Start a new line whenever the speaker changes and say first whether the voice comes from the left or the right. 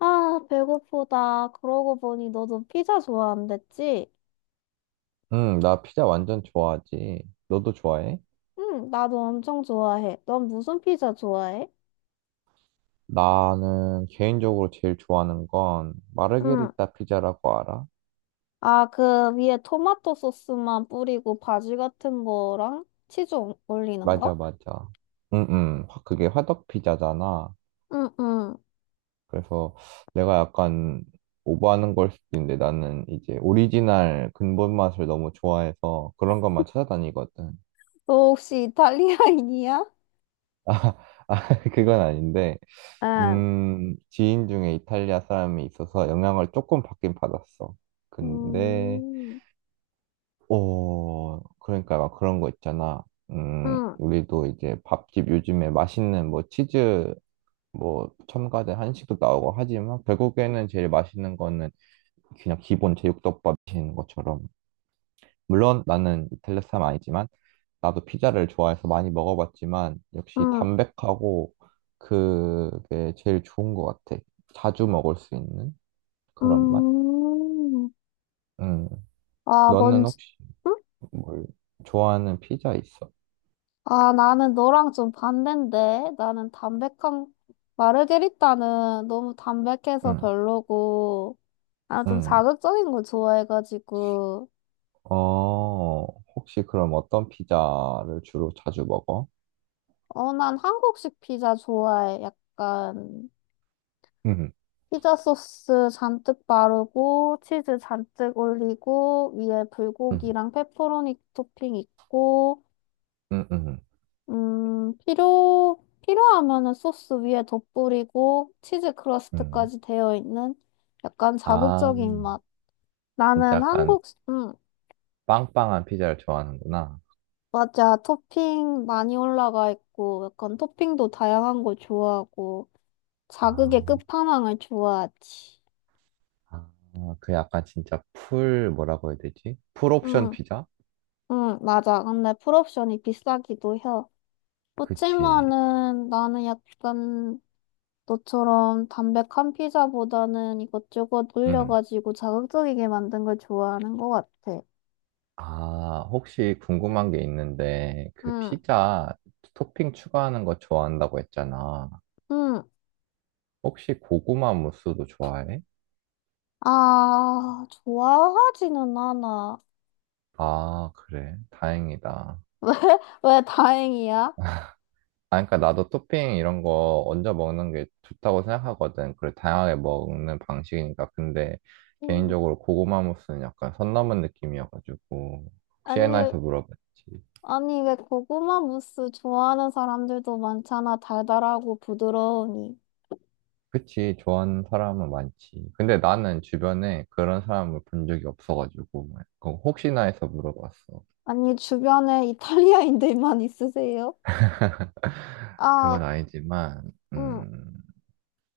left: 아, 배고프다. 그러고 보니 너도 피자 좋아한댔지?
right: 응, 나 피자 완전 좋아하지. 너도 좋아해?
left: 응, 나도 엄청 좋아해. 넌 무슨 피자 좋아해?
right: 나는 개인적으로 제일 좋아하는 건
left: 응.
right: 마르게리타 피자라고 알아?
left: 아, 그 위에 토마토 소스만 뿌리고 바지 같은 거랑 치즈 올리는
right: 맞아,
left: 거?
right: 맞아. 응, 응. 그게 화덕 피자잖아.
left: 응, 응.
right: 그래서 내가 약간 오버하는 걸 수도 있는데 나는 이제 오리지널 근본 맛을 너무 좋아해서 그런 것만 찾아다니거든.
left: 너 혹시 이탈리아인이야?
right: 아, 그건 아닌데,
left: 응.
right: 지인 중에 이탈리아 사람이 있어서 영향을 조금 받긴 받았어. 근데
left: 음,
right: 그러니까 막 그런 거 있잖아.
left: 응,
right: 우리도 이제 밥집 요즘에 맛있는 뭐 치즈 뭐 첨가된 한식도 나오고 하지만 결국에는 제일 맛있는 거는 그냥 기본 제육덮밥인 것처럼. 물론 나는 이탈리아 사람 아니지만 나도 피자를 좋아해서 많이 먹어봤지만 역시
left: 응,
right: 담백하고 그게 제일 좋은 것 같아. 자주 먹을 수 있는 그런 맛?
left: 음.
right: 음,
left: 아,
right: 너는
left: 뭔지.
right: 혹시
left: 응?
right: 뭘 좋아하는 피자 있어?
left: 아, 나는 너랑 좀 반대인데. 나는 담백한, 마르게리따는 너무 담백해서
right: 응,
left: 별로고, 나는 좀
right: 응.
left: 자극적인 걸 좋아해가지고,
right: 어, 혹시 그럼 어떤 피자를 주로 자주 먹어?
left: 어, 난 한국식 피자 좋아해. 약간,
right: 음,
left: 피자 소스 잔뜩 바르고, 치즈 잔뜩 올리고, 위에
right: 음,
left: 불고기랑 페퍼로니 토핑 있고,
right: 음, 음,
left: 필요하면은 소스 위에 덧뿌리고 치즈
right: 음.
left: 크러스트까지 되어 있는 약간
right: 아,
left: 자극적인 맛.
right: 진짜
left: 나는
right: 약간
left: 한국,
right: 빵빵한 피자를 좋아하는구나.
left: 맞아. 토핑 많이 올라가 있고, 약간 토핑도 다양한 걸 좋아하고, 자극의
right: 아,
left: 끝판왕을 좋아하지.
right: 아, 그 약간 진짜 풀, 뭐라고 해야 되지? 풀 옵션
left: 음,
right: 피자?
left: 맞아. 근데 풀옵션이 비싸기도 해.
right: 그치.
left: 그치만은 나는 약간 너처럼 담백한 피자보다는 이것저것
right: 음.
left: 올려가지고 자극적이게 만든 걸 좋아하는 것 같아.
right: 아, 혹시 궁금한 게 있는데, 그
left: 응,
right: 피자 토핑 추가하는 거 좋아한다고 했잖아.
left: 응.
right: 혹시 고구마 무스도 좋아해?
left: 아, 좋아하지는 않아.
right: 아, 그래. 다행이다.
left: 왜? 왜 다행이야?
right: 아, 그러니까 나도 토핑 이런 거 얹어 먹는 게 좋다고 생각하거든. 그래, 다양하게 먹는 방식이니까. 근데
left: 음.
right: 개인적으로 고구마 무스는 약간 선 넘은 느낌이어가지고 혹시나
left: 아니,
right: 해서 물어봤지.
left: 아니, 왜 고구마 무스 좋아하는 사람들도 많잖아. 달달하고 부드러우니.
right: 그치, 좋아하는 사람은 많지. 근데 나는 주변에 그런 사람을 본 적이 없어가지고 그거 혹시나 해서 물어봤어.
left: 아니, 주변에 이탈리아인들만 있으세요? 아,
right: 그건 아니지만,
left: 응.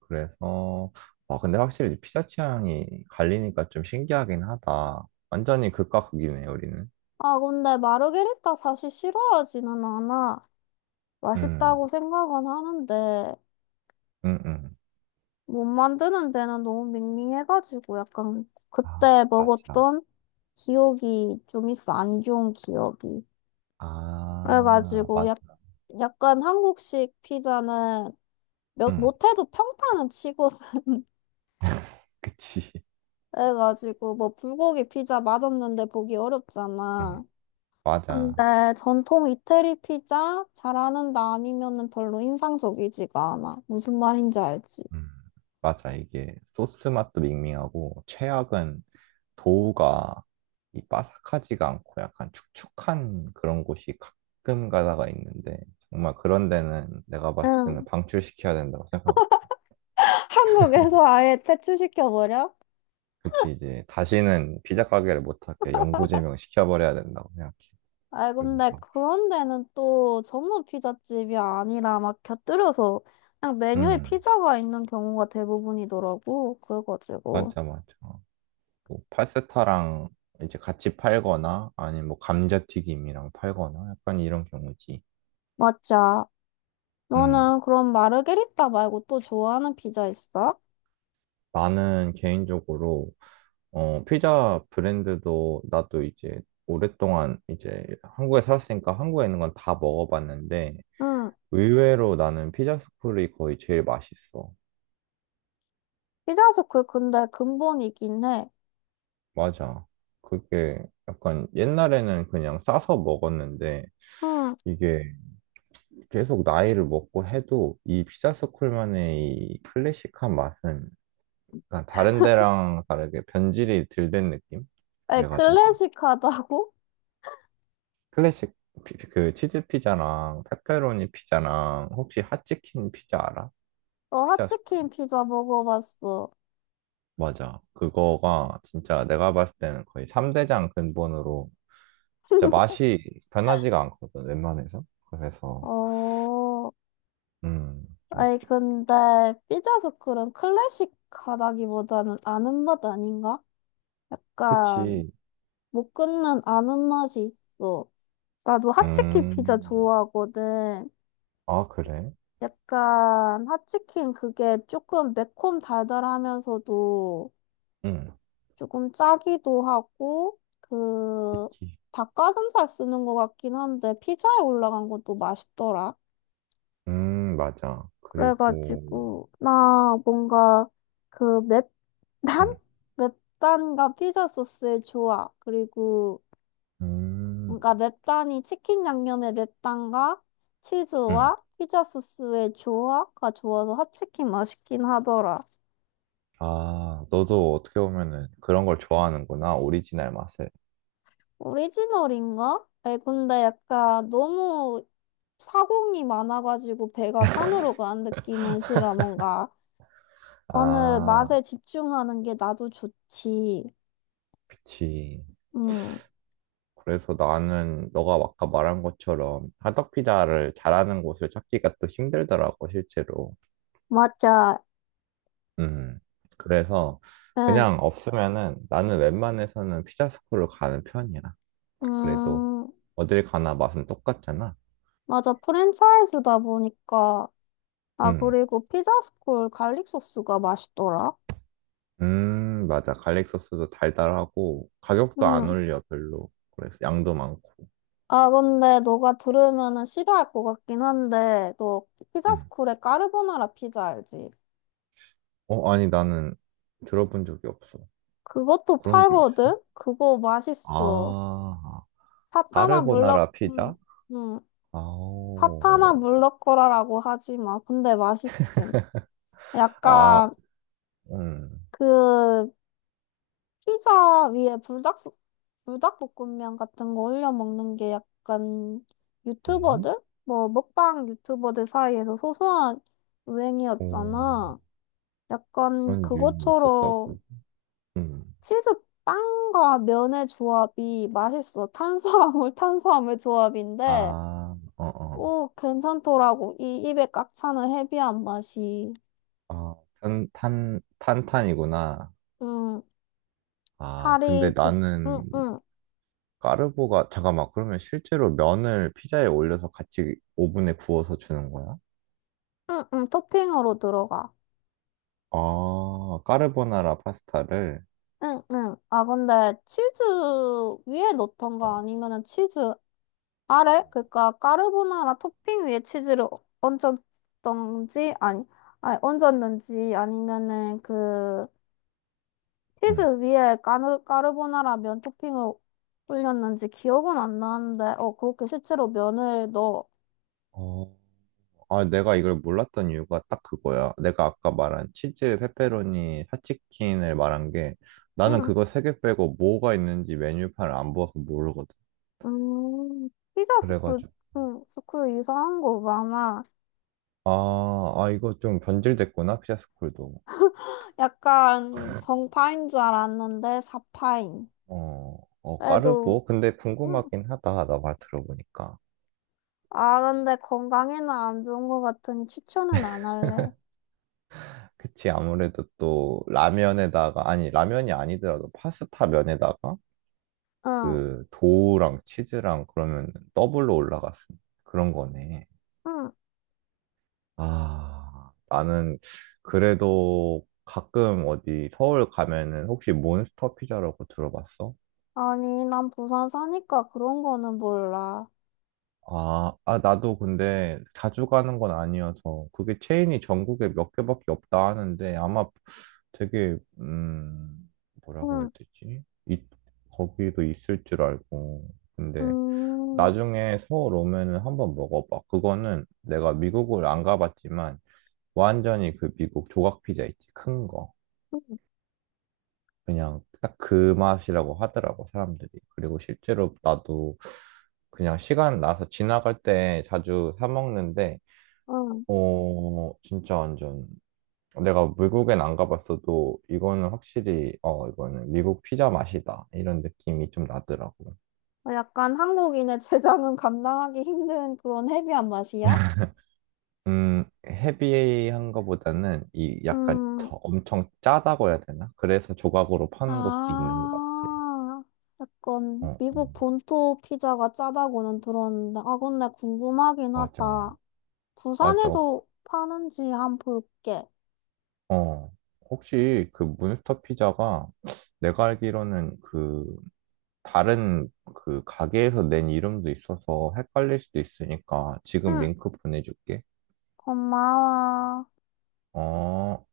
right: 그래서, 아, 근데 확실히 피자 취향이 갈리니까 좀 신기하긴 하다. 완전히 극과 극이네, 우리는.
left: 아, 근데 마르게리타 사실 싫어하지는 않아.
right: 음.
left: 맛있다고 생각은 하는데
right: 응, 응.
left: 못 만드는 데는 너무 밍밍해가지고 약간
right: 아,
left: 그때
right: 맞아.
left: 먹었던 기억이 좀 있어. 안 좋은 기억이.
right: 아,
left: 그래가지고
right: 맞아.
left: 약간 한국식 피자는
right: 응,
left: 못해도 평타는 치거든.
right: 그치.
left: 그래가지고 뭐 불고기 피자 맛없는데 보기
right: 응,
left: 어렵잖아. 근데
right: 맞아.
left: 전통 이태리 피자 잘하는다 아니면은 별로 인상적이지가 않아. 무슨 말인지 알지?
right: 응, 맞아. 이게 소스 맛도 밍밍하고, 최악은 도우가 이 바삭하지가 않고 약간 축축한 그런 곳이 가끔 가다가 있는데, 정말 그런 데는 내가 봤을
left: 응,
right: 때는 방출시켜야 된다고 생각하고,
left: 한국에서 아예 퇴출시켜버려?
right: 그치, 이제 다시는 피자 가게를 못하게 영구 제명 시켜버려야 된다고 생각해.
left: 아, 근데
right: 그래서,
left: 그런 데는 또 전문 피자집이 아니라 막 곁들여서 그냥 메뉴에
right: 응,
left: 피자가 있는 경우가 대부분이더라고. 그래가지고.
right: 맞아, 맞아. 뭐 파스타랑 이제 같이 팔거나 아니면 뭐 감자튀김이랑 팔거나 약간 이런 경우지.
left: 맞자.
right: 음.
left: 너는 그럼 마르게리따 말고 또 좋아하는 피자 있어?
right: 나는 개인적으로 피자 브랜드도 나도 이제 오랫동안 이제 한국에 살았으니까 한국에 있는 건 다 먹어봤는데
left: 응.
right: 의외로 나는 피자 스쿨이 거의 제일 맛있어.
left: 피자스쿨 근데 근본이긴 해.
right: 맞아. 그게 약간 옛날에는 그냥 싸서 먹었는데
left: 응.
right: 이게 계속 나이를 먹고 해도 이 피자 스쿨만의 이 클래식한 맛은 약간 다른 데랑 다르게 변질이 덜 된 느낌?
left: 에,
right: 그래가지고
left: 클래식하다고?
right: 클래식 그 치즈 피자랑 페페로니 피자랑 혹시 핫치킨 피자 알아?
left: 어,
right: 피자 스쿨에.
left: 핫치킨 피자 먹어봤어.
right: 맞아. 그거가 진짜 내가 봤을 때는 거의 3대장 근본으로 진짜 맛이 변하지가 않거든, 웬만해서. 그래서
left: 어.
right: 음, 막
left: 아니, 근데 삐져서클은 클래식하다기보다는 아는 맛 아닌가? 약간
right: 그치.
left: 못 끊는 아는 맛이 있어. 나도 핫치킨 피자
right: 음.
left: 좋아하거든.
right: 아, 그래?
left: 약간 핫치킨 그게 조금 매콤 달달하면서도
right: 응.
left: 조금 짜기도 하고 그
right: 그치.
left: 닭가슴살 쓰는 것 같긴 한데 피자에 올라간 것도 맛있더라.
right: 맞아. 그리고
left: 그래가지고 나 뭔가 그 난
right: 음.
left: 맵단과 피자 소스의 조화 그리고
right: 음.
left: 뭔가 맵단이 치킨 양념의 맵단과
right: 음.
left: 치즈와 피자 소스의 조화가 좋아서 핫치킨 맛있긴 하더라.
right: 아, 너도 어떻게 보면은 그런 걸 좋아하는구나, 오리지널 맛을.
left: 오리지널인가? 아니 근데 약간 너무 사공이 많아가지고 배가 산으로 가는 느낌은 싫어. 뭔가 어느
right: 아,
left: 맛에 집중하는 게 나도 좋지.
right: 그치.
left: 음,
right: 그래서 나는 너가 아까 말한 것처럼 화덕피자를 잘하는 곳을 찾기가 또 힘들더라고, 실제로.
left: 맞아.
right: 음. 그래서
left: 응.
right: 그냥 없으면은 나는 웬만해서는 피자스쿨을 가는 편이야. 그래도
left: 음,
right: 어딜 가나 맛은 똑같잖아.
left: 맞아. 프랜차이즈다 보니까. 아,
right: 음.
left: 그리고 피자스쿨 갈릭 소스가 맛있더라.
right: 맞아. 갈릭 소스도 달달하고 가격도 안
left: 응.
right: 올려, 별로. 그래서 양도 많고.
left: 아, 근데 너가 들으면은 싫어할 것 같긴 한데, 너
right: 음.
left: 피자스쿨의 까르보나라 피자 알지?
right: 어, 아니, 나는 들어본 적이 없어.
left: 그것도
right: 그런 게 있어?
left: 팔거든? 그거 맛있어.
right: 아,
left: 사타나 물럭,
right: 까르보나라 피자?
left: 음.
right: 아오.
left: 사타나 물럭거라라고 하지 마. 근데 맛있음.
right: 아,
left: 약간,
right: 음.
left: 그, 피자 위에 불닭, 불닭볶음면 같은 거 올려 먹는 게 약간
right: 음?
left: 유튜버들? 뭐 먹방 유튜버들 사이에서 소소한
right: 오,
left: 유행이었잖아. 약간
right: 그런 유인이
left: 그것처럼
right: 있었다고. 음.
left: 치즈 빵과 면의 조합이 맛있어. 탄수화물, 탄수화물 조합인데,
right: 아, 어, 어.
left: 오, 괜찮더라고. 이 입에 꽉 차는 헤비한 맛이.
right: 아, 탄, 탄, 탄탄이구나.
left: 음,
right: 아, 근데
left: 살이 집, 응,
right: 나는
left: 응,
right: 까르보가, 잠깐만, 그러면 실제로 면을 피자에 올려서 같이 오븐에 구워서 주는 거야?
left: 응, 응, 토핑으로 들어가.
right: 아, 까르보나라 파스타를.
left: 응, 응. 아, 근데 치즈 위에
right: 어,
left: 넣던가 아니면은 치즈 아래? 그러니까 까르보나라 토핑 위에 치즈를 얹었던지 아니, 아니 얹었는지 아니면은 그 치즈 위에 까르보나라 면 토핑을 올렸는지 기억은 안 나는데 어 그렇게 실제로 면을 넣어.
right: 음. 아, 내가 이걸 몰랐던 이유가 딱 그거야. 내가 아까 말한 치즈, 페페로니, 핫치킨을 말한 게 나는
left: 응.
right: 그거 3개 빼고 뭐가 있는지 메뉴판을 안 보아서 모르거든.
left: 음, 피자 스쿨,
right: 그래가지고.
left: 응, 스쿨 이상한 거 많아.
right: 아, 아, 이거 좀 변질됐구나, 피자스쿨도.
left: 약간 정파인 줄 알았는데 사파인.
right: 어, 어,
left: 그래도
right: 까르보? 근데
left: 응.
right: 궁금하긴 하다, 나 말 들어보니까.
left: 아, 근데 건강에는 안 좋은 것 같으니 추천은 안 할래.
right: 그치, 아무래도 또 라면에다가, 아니, 라면이 아니더라도 파스타 면에다가
left: 응,
right: 그 도우랑 치즈랑 그러면 더블로 올라갔으니 그런 거네.
left: 응.
right: 아, 나는 그래도 가끔 어디 서울 가면은 혹시 몬스터 피자라고 들어봤어?
left: 아니, 난 부산 사니까 그런 거는 몰라.
right: 아, 아, 나도 근데 자주 가는 건 아니어서 그게 체인이 전국에 몇 개밖에 없다 하는데 아마 되게, 뭐라고 해야
left: 응,
right: 되지? 이, 거기도 있을 줄 알고. 근데
left: 음,
right: 나중에 서울 오면은 한번 먹어봐. 그거는 내가 미국을 안 가봤지만 완전히 그 미국 조각 피자 있지, 큰 거.
left: 응,
right: 그냥 딱 그 맛이라고 하더라고, 사람들이. 그리고 실제로 나도 그냥 시간 나서 지나갈 때 자주 사 먹는데,
left: 응.
right: 어, 진짜 완전 내가 외국엔 안 가봤어도 이거는 확실히, 어, 이거는 미국 피자 맛이다. 이런 느낌이 좀 나더라고.
left: 약간 한국인의 제장은 감당하기 힘든 그런 헤비한 맛이야?
right: 헤비한 거보다는 이 약간
left: 음,
right: 더 엄청 짜다고 해야 되나? 그래서 조각으로 파는 것도 있는 것 같아.
left: 아,
right: 어,
left: 약간 미국
right: 어,
left: 본토 피자가 짜다고는 들었는데, 아, 근데 궁금하긴
right: 맞아.
left: 하다.
right: 맞아.
left: 부산에도 파는지 한 볼게.
right: 어, 혹시 그 몬스터 피자가 내가 알기로는 그 다른 그 가게에서 낸 이름도 있어서 헷갈릴 수도 있으니까 지금
left: 응,
right: 링크 보내줄게.
left: 고마워.
right: 어,